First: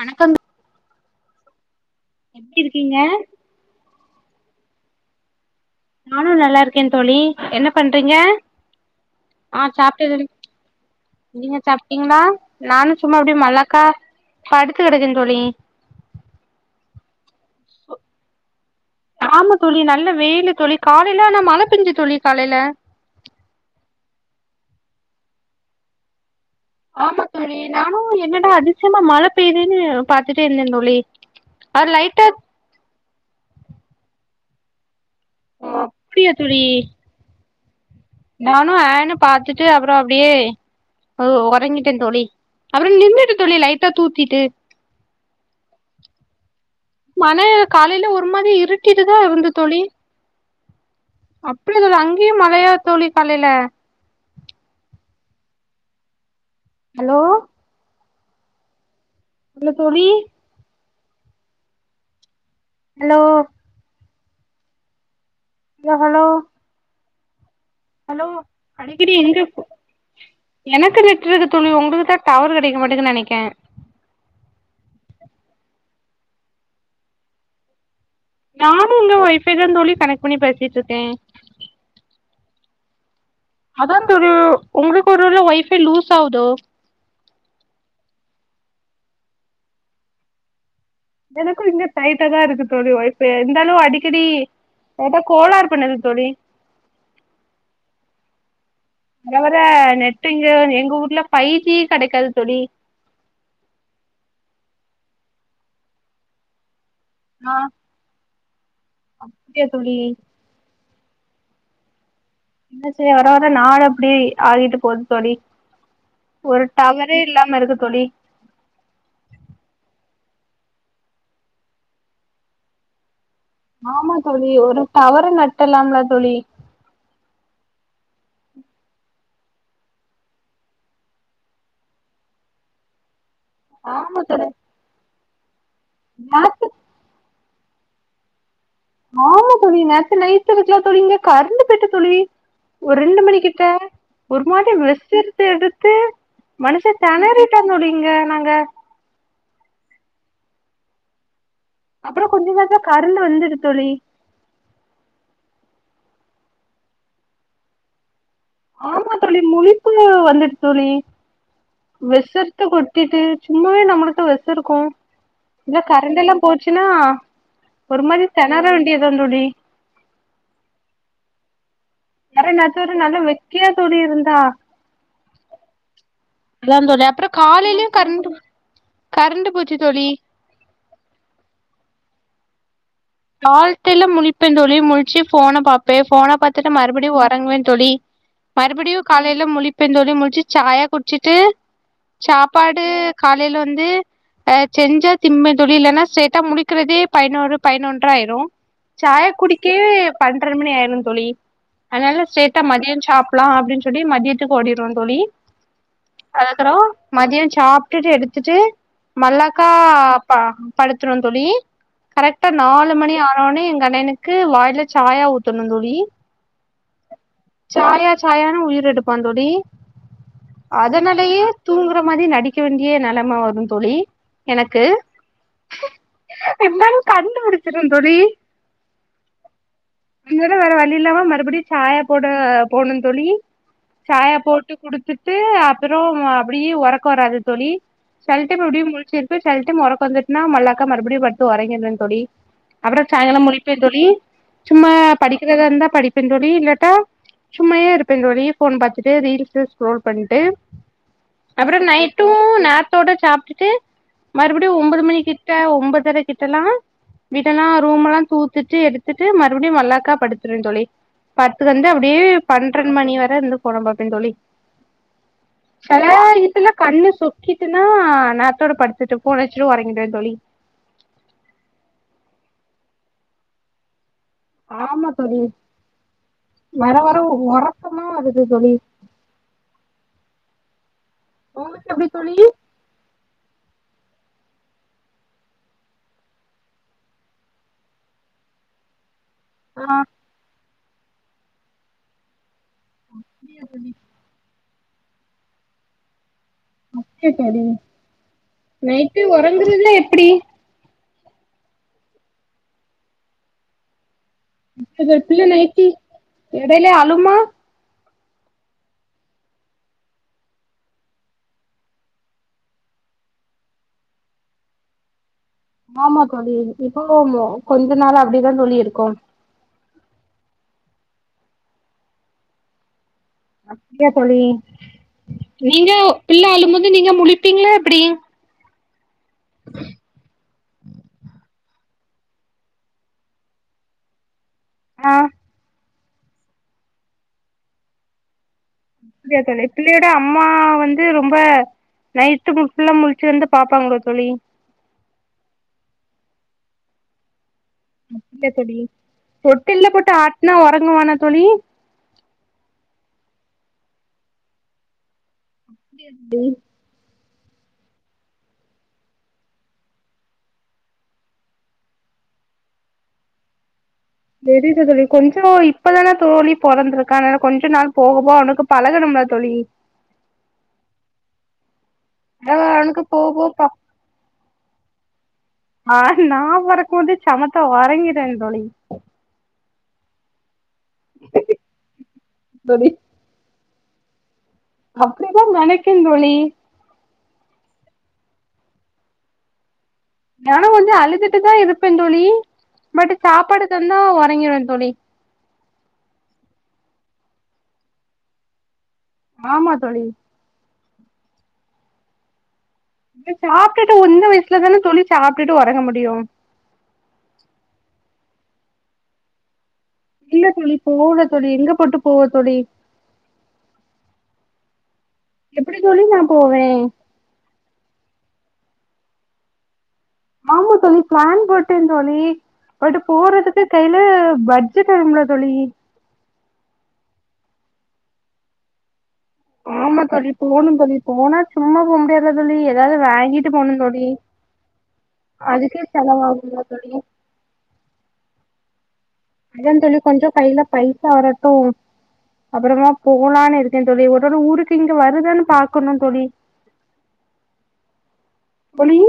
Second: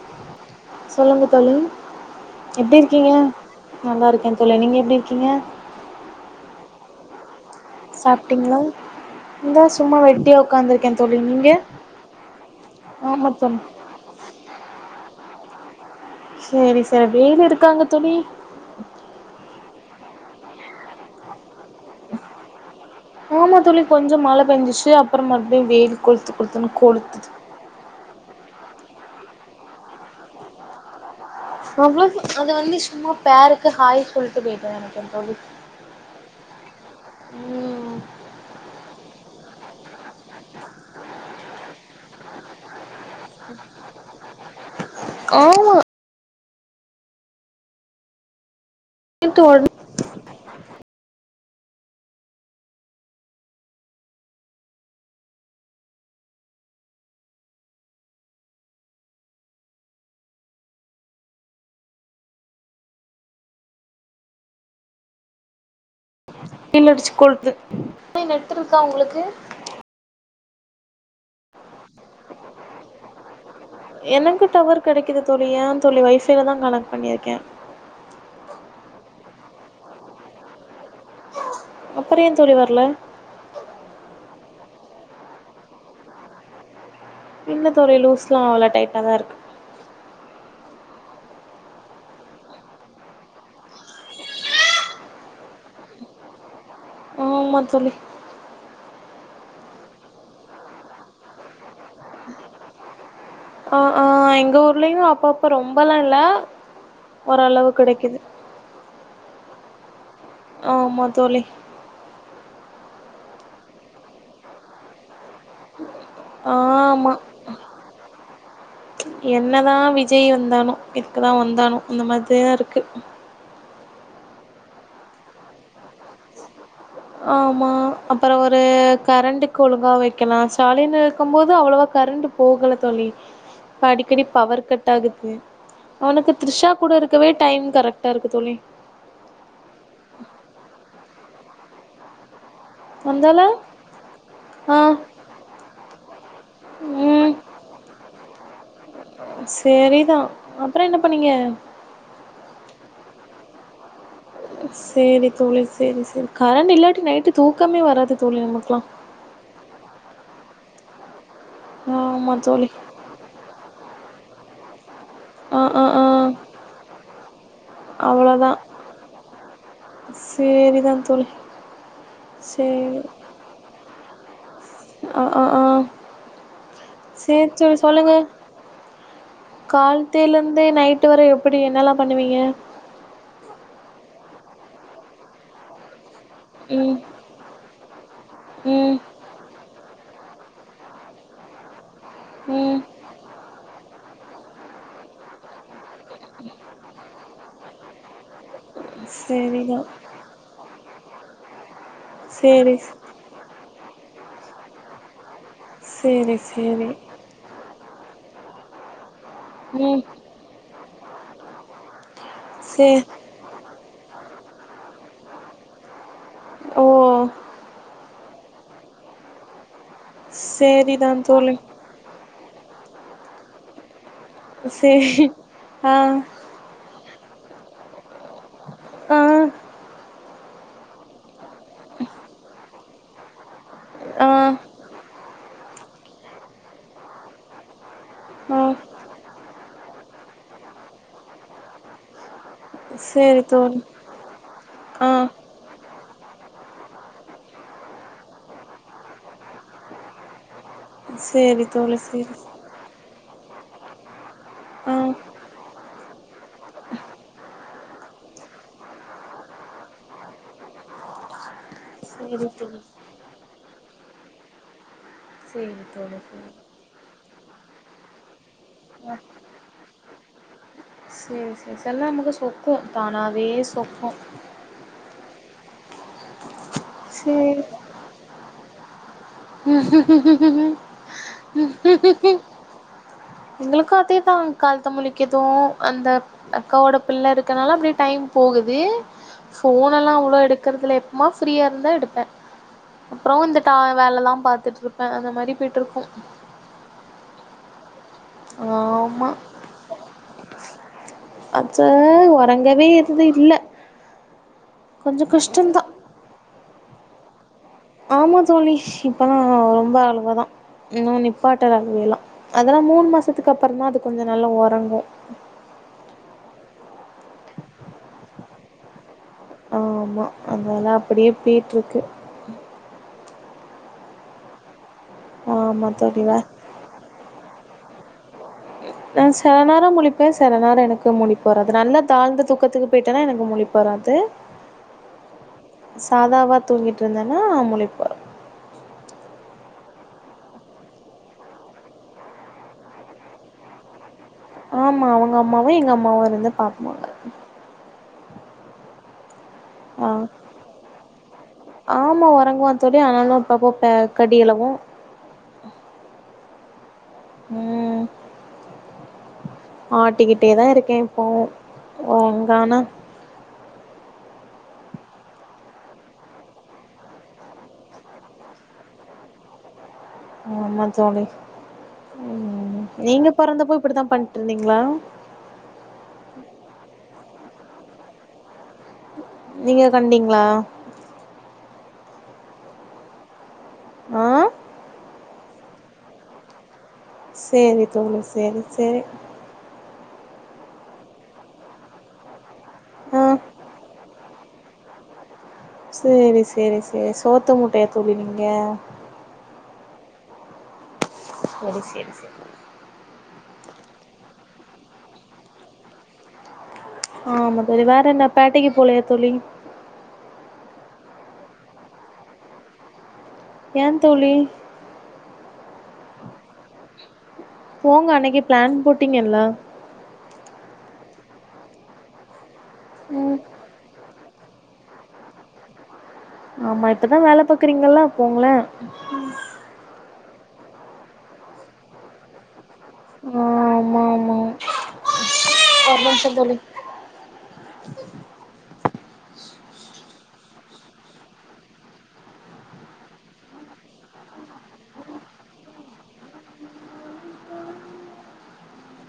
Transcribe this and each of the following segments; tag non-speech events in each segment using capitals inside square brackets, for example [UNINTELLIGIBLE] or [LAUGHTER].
வணக்கம் சொல்லுங்க தோழி எப்டி இருக்கீங்க நல்லா இருக்கே தோழி நீங்க எப்டி இருக்கீங்க நானு நல்லா இருக்கே தோழி என்ன பண்றீங்க சாப்ட்டீங்களா ஆ இந்தா சும்மா சாப்ட்டு இரு வெட்டியா உக்காந்துருக்கே தோழி நீங்க சாப்பிட்டீங்களா நானு சும்மா ஆமா அப்டி தோழி மல்லாக்கா படுத்து கடக்கே தோழி செரி செரி வெலு இருக்க அங்க தோழி ஆமா தோழி நல்ல வெயிலு தோழி காலேல ஆனா மழ பெஞ்சு தோழி காலேல ஆமா தோழி கொஞ்சோ மழ பெஞ்சிச்சு அப்றோ மறுபடியு வெயில் கொளுத்து கொளுத்துன்னு ஆமா கொளுத்துது தோழி நானு என்னடா அதிசயமா மழ பெயுதுன்னு பாத்துட்டே இருந்தே தோழி அது அவ்ள லைட்டா அத வந்து சும்மா பேருக்கு ஹாய் சொல்லிட்டு போயிட்டரு எனக்கு தோழி ஓ அப்டியா தோழி ம் நானு ஆ ன்னு பாத்துட்டு அப்றோ அப்டியே உறங்கிட்டே தோழி அப்றோ நின்னுட்டு தோழி லைட்ட தூத்திட்டு ஆமா மன காலையில ஒரு மாரி இருட்டிடுதா நேத்து இருந்து ஒடனே தோழி அப்டியா தோ அங்கேயு மழையா தோழி காலைல ஹலோ இல்ல தோழி அலோ ஹலோ ஹலோ வெயில் அடிச்சு கொளுத்து ஹலோ அடிக்கடி எங்க எனக்கு நெட்ருக்கு தோழி உங்களுக்கு தா டவர் கிடைக்க மாட்டங்கன்னு நினைக்கே எனக்கு டவர் கிடைக்குது தோழி ஏ தோழி வைஃபைல தா கனெக்ட் பண்ணியிருக்கே நானு இங்க ஒய்ஃபை தா தோழி கனெக்ட் பண்ணி பேசிட்டு இருக்கே அப்றோ ஏ தோழி வரல அதா தோழி ஒ உங்களுக்கு ஒரு வேல ஒய்ஃபை லூஸ் ஆகுதோ இல்ல தோழி லூஸ்லா ஆவள டைட்டா தா இருக்கு எனக்கு இங்க டைட்டா தா இருக்கு தோழி ஓய்ஃபை இருந்தாலு அடிக்கடி ஏதோ கோளார் பண்ணது தோழி ஆமா தோழி வரவர நெட்டு் இங்க எங்க ஊர்ல ஃபைவ் ஜி கிடைக்காது தோழி ஆ ஆ எங்க ஊர்லேயு அப்பப்போ ரொம்பலா இல்ல ஆ ஓரளவு கெடைக்குது அப்டியா தோழி ஆமா தோழி என்ன செய்ய வர வர நாடு அப்டி ஆகிட்டு போகுது தோழி ஒரு டவரே ஆமாம் இல்லாம இருக்கு தோழி என்னதா விஜய் வந்தானோ எதுக்குதா வந்தானோ அந்த மாரிதா இருக்கு ஆமா தோழி ஒரு டவரை நட்டலாம்லா தோழி ஆமா அப்றோ ஒரு கரண்ட்டுக்கு ஒழுங்கா வைக்கலா ஸ்டாலின் இருக்கு போது அவ்ளோவா கரண்ட் போகல தோழி [INAUDIBLE] இப்ப அடிக்கடி தோழி பவர் கட் ஆகுது அவனுக்கு நேத் த்ரிஷா கூட இருக்கவே டைம் கரெக்டாருக்கு தோழி ஆமா தோழி நேத்து நைட்டு இருக்குலா தோழி இங்க கரன்டு போய்ட்டு தோழி ஒரு ரெண்டு வந்தால மணிகிட்ட ஒரு மாரி ஆ ரெஸ்ட்டு எடுத்து எடுத்து மனுஷே தணறிட்டா தோழி இங்க நாங்க சேரிதா அப்றோ என்ன பண்ணீங்க அப்புறோ கொஞ்ச நேரத்துல கருண்டு வந்துடு தோழி சேரி தோழி சேரி சேரி கரண்ட் இல்லாட்டி நைட்டு தூக்கமே வராது தோழி நமக்கு ஆமா தோழி முழிப்பு வந்துட்டு தோழி ஆமா விசர்த்த தோழி கொ ட்டிட்டு சும்மாவே நம்மளுக்கு விச இருக்கு ஆ இல்ல ஆ ஆ கரண்ட் எல்லா போச்சுன்னா ஒரு மாரி அவ்ளோதா திணற வேண்டியதா தோழி சேரிதா தோழி யற என் நேரத்தொரு சேரி நல்ல வெக்கியா சொல்லி இருந்தா அ அ ஆ அதா தோழி அப்றோ சேரி சேரி காலைலயு சொல்லுங்க கரண்ட் கரண்டு போச்சு தோழி காலத்தேல இருந்தே நைட்டு வரை எப்டி என்னல்லா பண்ணுவீங்க காலத்தில முழிப்பே தோழி முழிச்சு ஃபோன பாப்பே ஃபோனை பாத்துட்டு ம் மறுபடியு ஒறங்குவே தோழி ம் மறுபடியு காலையில முழிப்பந் தோழி முழச்சு சாயா குடிச்சிட்டு ம் சாப்பாடு காலையில வந்து அ செஞ்சா திம்ம தோழி இல்லனா சேட்டா முடிக்குறதே பதினொரு பதினொன்றா ஆயிரு சாய குடிக்கே சேரிதா பன்றரை மணி ஆயிரு தோழி அதனால சைட்டா சேரி மதியம் சாப் பலா அப்டின்னு சொல்லி மத்தியத்துக்கு ஓடிவோ தோழி சேரி அதுக்கறோ சேரி மதியோ சாப்ட்டுட்டு எடுத்துட்டு மல்லாக்கா ம் ப்பா படுத்துருவே தோழி கரெக்டா சே நாலு மணி ஆ னோனே எங்க அண்ணனுக்கு வாயில சாயா ஊத்தணு தோழி ஓ சாயா சாயானு உயிர் எடுப்பா தோழி சேரிதா அதுனாலயே தோழி தூங்குற மாரி நடிக் கெ வேண்டிய நெலம வரு தோழி எனக்கு சேரி ஆ இர்ந்தாலு டுபுடிச்சிரு தோழி கா [UNINTELLIGIBLE] வேற வழி இல்லாமா மறுபடியு சாயா போட போனு தோழி ஆ சாயா போட்டு குடுத்துட்டு அப்பறொ அப்டியே ஒறக்கொ வராது தோழி ஆ செல்டைம் அப்டியே முழ்ச்சிருப்ப செல்டைம் ஒறக்கொ வந்துட்னா மல்லாக்கா மறுபடியு பட்த்து ஒறங்கின்ற தோழி அப்பறொ சாயங்காலொ முழிப்ப தோழி சும்மா ஆ படிக்கிறதா இருந்தா படிப்ப தோழி இல்லாட்டா சும்மாயே இருப்பே தோழி ஃபோன் பாத்துட்டு ரீல்ஸு ஸ்க்ரோல் பண்ட்டு சேரி அப்பறொ தோழி நைட்டு சேரி நேர்த் தோட சாப்ட்டுட்டு மறுப்டியு ஆ ஒம்போது மணிக்கிட்ட ஒன்போதர கிட்டல்லா வீட்டல்லா ரூம்மல்லா தூத்துட்டு எடுத்துட்டு மறுப்டியு மல்லாக்கா படுத்துருவ தோழி பத்து வந்து அ ப்டியே சேரி தோழி பண்றன் மணி வர இருந்து ஃபோன பாப்பேன் தோழி சேரி தோழி சேரி கண்ணு சொக்கிட்டுனா நேரத்தோட படுத்துட்டு ஃபோன வச்சுட்டு ஒரங்கிடுவ தோழி சேர் சேர் செல் நேரொ நமக்கு சொக்கும் தானாவே சொக்கு ஆமா தோழி வர வர சேரி ஒரக்கமா வருது தோழி ந உங்களுக்கு எப்டி தோழி [INAUDIBLE] எங்களுக்கு அதேதா காலத்த முழிக்கெற்து அந்த அக்காவோட புள்ள இருக்கனால அப்டியே டைம் போகுது ஆ ஃபோனல்லா அவ்ளோ எடுக்கற்து இல்ல எப்பமா ஃப்ரீயா இருந்தா எடுப்ப அப்பறோ இந்த அப்டியா ட தோழி வேலலா பாத்துட்ருப்ப அந்த மாரி போயிட்ருக்கு ஓகே தோழி நைட்டு ஆமா ஒறங்குறதுலா எப்டி அது ரறங்கவே இது இல்ல கொஞ்சோ [UNINTELLIGIBLE] புள்ள கஷ்டந்தா நைட்டி எடைல அழுமா ஆமா தோழி இப்பல்லா ரொம்ப அழவ தா இன்னு நிப்பாட்டல அழுவயெல்லா அதுலா மூணு மாசத்துக்கு அப்பறந்தா அது கொஞ்சொ நல்லா ஒறங்கு ஆமா தோழி இப்போ கொஞ்ச நாளு அப்டிதா தோழி இருக்கு ஆமா அதல்லா அப்டியே பேய்ட்ருக்கு அப்டியா தோழி ஆமா நீங்க தோழி வே பிள்ள அழும் போது நீங்க முழிப்பீங்ளா எப்டி நா சில நேரொ முழுப்பே செல நேரொ எனக்கு முழிப்பு வராது நல்லா தாழ்ந்த தூக்கத்துக்கு போயிட்டனா எனக்கு முழிப்பு வராது ஆ சாதாவா தூங்கிட்ருந்தனா முழிப்பு வரு அப்டியா தோழி பிள்ளையோட அம்மா வந்து ரொம்ப நைட்டு ஃபுல்லா முழ்ச்சு வந்து பாப்பாங்களா தோழி ஆமா அவ்ங்க அம்மாவு எங்க அம்மாவு இருந்து பாப்பாங்க அப்டியா தோழி தொட்டில்ல ஆ போட்டு ஆட்னா ஒரங்குவானா தோழி ஆமா ஒரங்குவா தோழி ஆனாலு அப்பப்போ க கடியளவு [INAUDIBLE] ம் ஆட்டிக்கிட்டே தா இருக்கே இப்பவு ஒரங்றானா தெரிது தோழி கொஞ்சொ இப்பதான தோழி போறந்த்ருக்கா அனால கொஞ்ச நாள் போக போ அவனுக்கு பழகணும்ல தோழி ஆமா தோழி அதா ம் அவனுக்கு போக நீங்க போக ப பொறந்தப்போ இப்டித்தா பண்ணிட்ருந்தீங்ளா ஆ நா வொறக்கம் போது சமத்த வொறங்கிட்டே தோழி நீங்க கண்டிங்ளா [UNINTELLIGIBLE] தோழி ஆ அப்டிதா நெனைக்கேந் தோழி செர் தோழி செரி செரி நானு கொஞ்சோ அழுதுட்டுதா இருப்பே தோழி பட் ஆ சாப்பாடு தாந்தா வொறங்கிடுவே தோழி செரி செரி செரி சோத்து மூட்டையா தோழி நீங்க ஆமா தோழி செரி செரி செரி அ சாப்ட்டுட்டு உந்த வயசுல தானே தோழி சாப்ட்டுட்டு வொறங்க முடியு ஆமா தோழி வேற என்ன பேட்டைக்கு போலையா தோழி எங்க தோழி போவல தோழி எங்க போட்டு போவ தோழி ஏ தோழி எப்புடி தோழி நா போவே போங்க அன்னைக்கு பிளான் போட்டீங்கல்ல ஆமா தோழி ப்ளான் போட்டே தோழி பட்டு ம் போறதுக்கு கைல பட்ஜெட் எதுமில்ல தோழி ஆமா இப்பதா வேலை பாக்கறீங்கல்ல போங்களே ஆமா தோழி போணு தோழி போனா சும்மா போக முடியாதா தோழி ஏதாவது வாங்கிட்டு போணு தோழி மௌ அதுக்கே செலவாகுல்ல தோழி அதா தோழி கொஞ்ச கையில பைசா வரட்டு அப்புறமா போலானு இருக்கே தோழி ஒருவேல ஊருக்கு இங்க வருதான்னு பாக்கணு தோழி தோழி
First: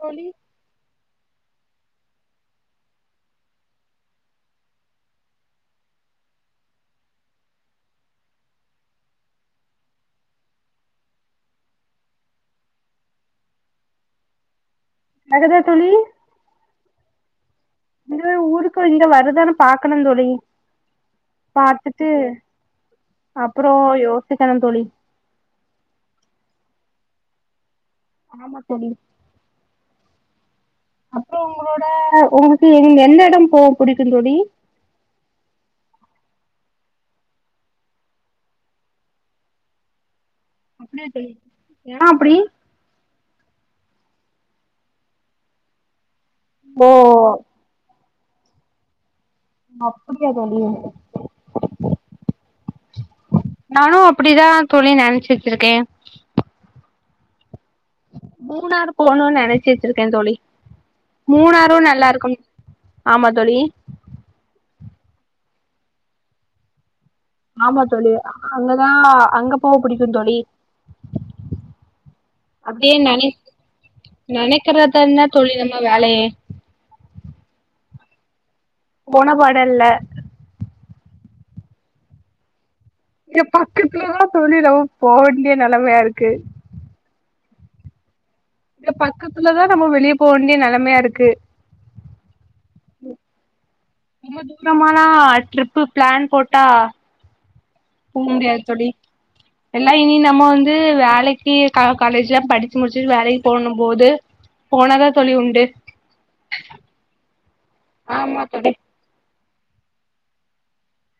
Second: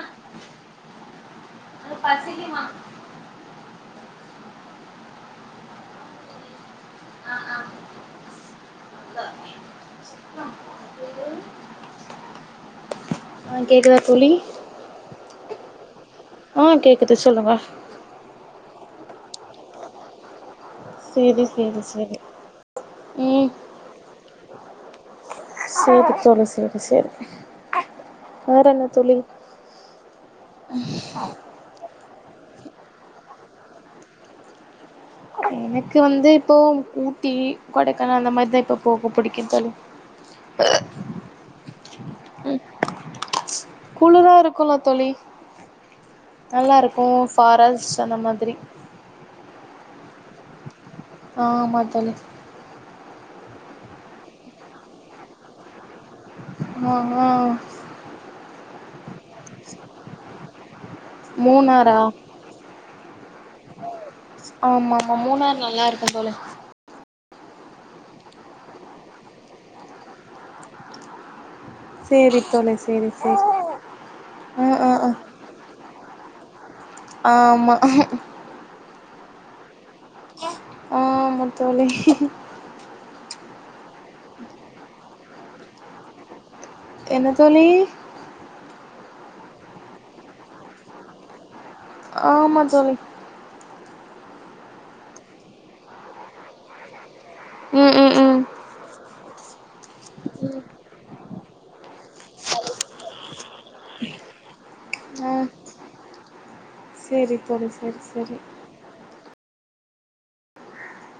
தோழி [INAUDIBLE] ஆ கேக்குதா தோழி வருதா தோழி ஆ கேக்குது சொல்லுங்க ஆ ஊருக்கு இங்க வருதான்னு பாக்கணுந் தோழி சேரி சேரி பாத்துட்டு சேரி ம் அப்பறோ யோசிக்கணு தோழி செரி தோழி செரி செரி வேற என்ன தோழி அப்புறோ உங்களோட உங்களுக்கு எந்த எடம் போக புடிக்கு தோழி எனக்கு வந்து இப்போ ஊட்டி கொடைக்கானல் அந்த மாரிதா இப்ப போக புடிக்கு தோழி [UNINTELLIGIBLE] எடோ அப்டி குளுரா இருக்குல்ல தோழி நல்லா ஓ இருக்குஸஃபாரஸ்ட் அந்த மாதிரி அப்புடியா தோழி ஆமா தோழி நானு அப்டிதா தோழி நெனச்சி வெச்சிருக்கே [UNINTELLIGIBLE] மூணாறு போணுன்னு நெனைச்சி வெச்சிருக்கே தோழி மூணாரு மூணாறா நல்லா இருக்குன் ஆமா தோழி ஆமாமா மூணாரு நல்லா இருக்கு தோழி ஆமா தோழி அங்கதா அங்க போக புடிக்குந் தோழி சேரி தோழி அப்டியே சேரி நெனை சேரி ஆ ஆ ஆ நெனைக்கற்தான்ன தோழி நம்ம வேலையே ஆம்மா போனபாடல்ல ஆ தோழி இங்க பக்கத்துல தா தோழி நம்ம போ வேண்டிய நெலமயா இருக்கு என்ன தோழி இங்க பக்கத்துலதா நம்ம வெளிய போ வேண்டிய நெலமயா இருக்கு ஆமா தோழி ரொம்ப தூரமாலா ட்ரிப்பு ப்ளான் போட்டா ம் ம் போக ம் முடியாது தோழி எல்லா இனி நம்ம வந்து வேலைக்கி க காலேஜ்ல்லா படிச்சு முடிச்சுட்டு வேலைக் போவ்ணு போது போனாதா ஆ தோழி உண்டு சேரி தோழி செரி செரி ஆமா தோழி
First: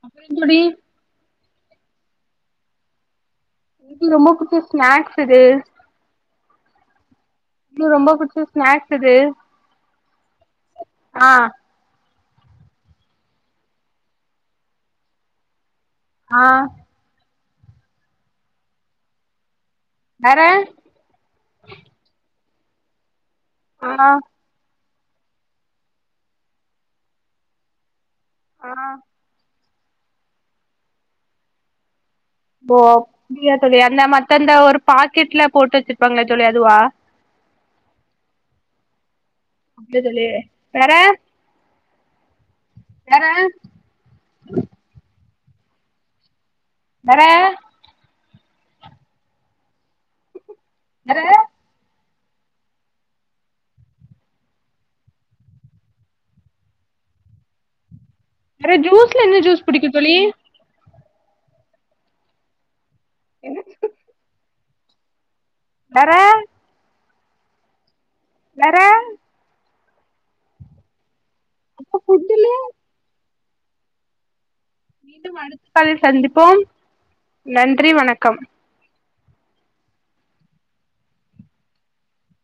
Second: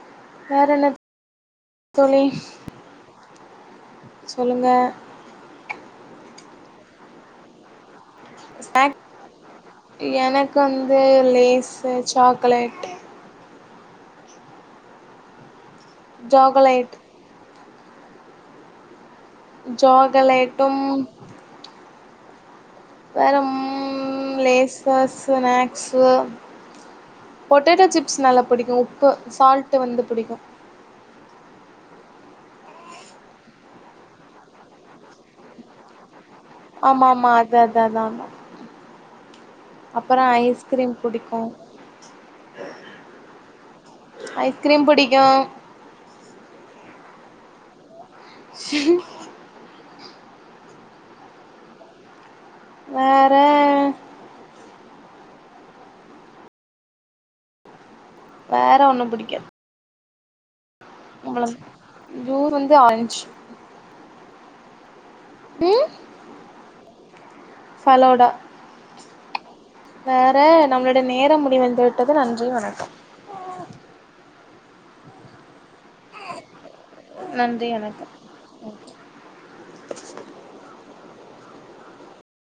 அப்றோ தோழி வேற என்ன தோழி [UNINTELLIGIBLE] ரொம்ப புடிச்ச சொல்லுங்க ஸ்நாக்ஸ் எது இது ரொம்ப புடிச் ஸ்நாக் எனக்கு வந்து ஆ லேசு சாக்லேட்டு ஆ ஜாகலேட் வேற ஜாகலேட்டும் வேணும் ஆ லேஸ்சு ஸ்நாக்ஸ்சு பொட்டேட்டோ சிப்ஸ் நல்லா ஆ புடிக்கு உப்பு சால்ட்டு வந்து புடிக்கு போ [UNINTELLIGIBLE] மத்தந்த ஒரு பாக்கெட்ல போட்டு வெச்சுப் பாங்கலே தோழி அதுவா ஆமா ஆமா அதா அதா அதாந்தா அப்டியா தோழி வேற ஐஸ்கிரீம் புடிக்கு வேற ஐஸ்கிரீம் புடிக்கு வேற வேற வேற வேற ஒன்னு ஜூஸ்ல என்ன புடிக்காது ஜூஸ் புடிக்கு தோழி [UNINTELLIGIBLE] ஜூஸ் வந்து ஆரஞ்ச் [INAUDIBLE] ம் வேற ஃபலோடா வேற வேற நம்மளோடைய நேரம் முடிவடைந்து அப்ப விட்டது ஃபுட்டுல நன்றி வணக்கம் மீண்டும் அடுத்த காலில் சந்திப்போம் நன்றி வணக்கம்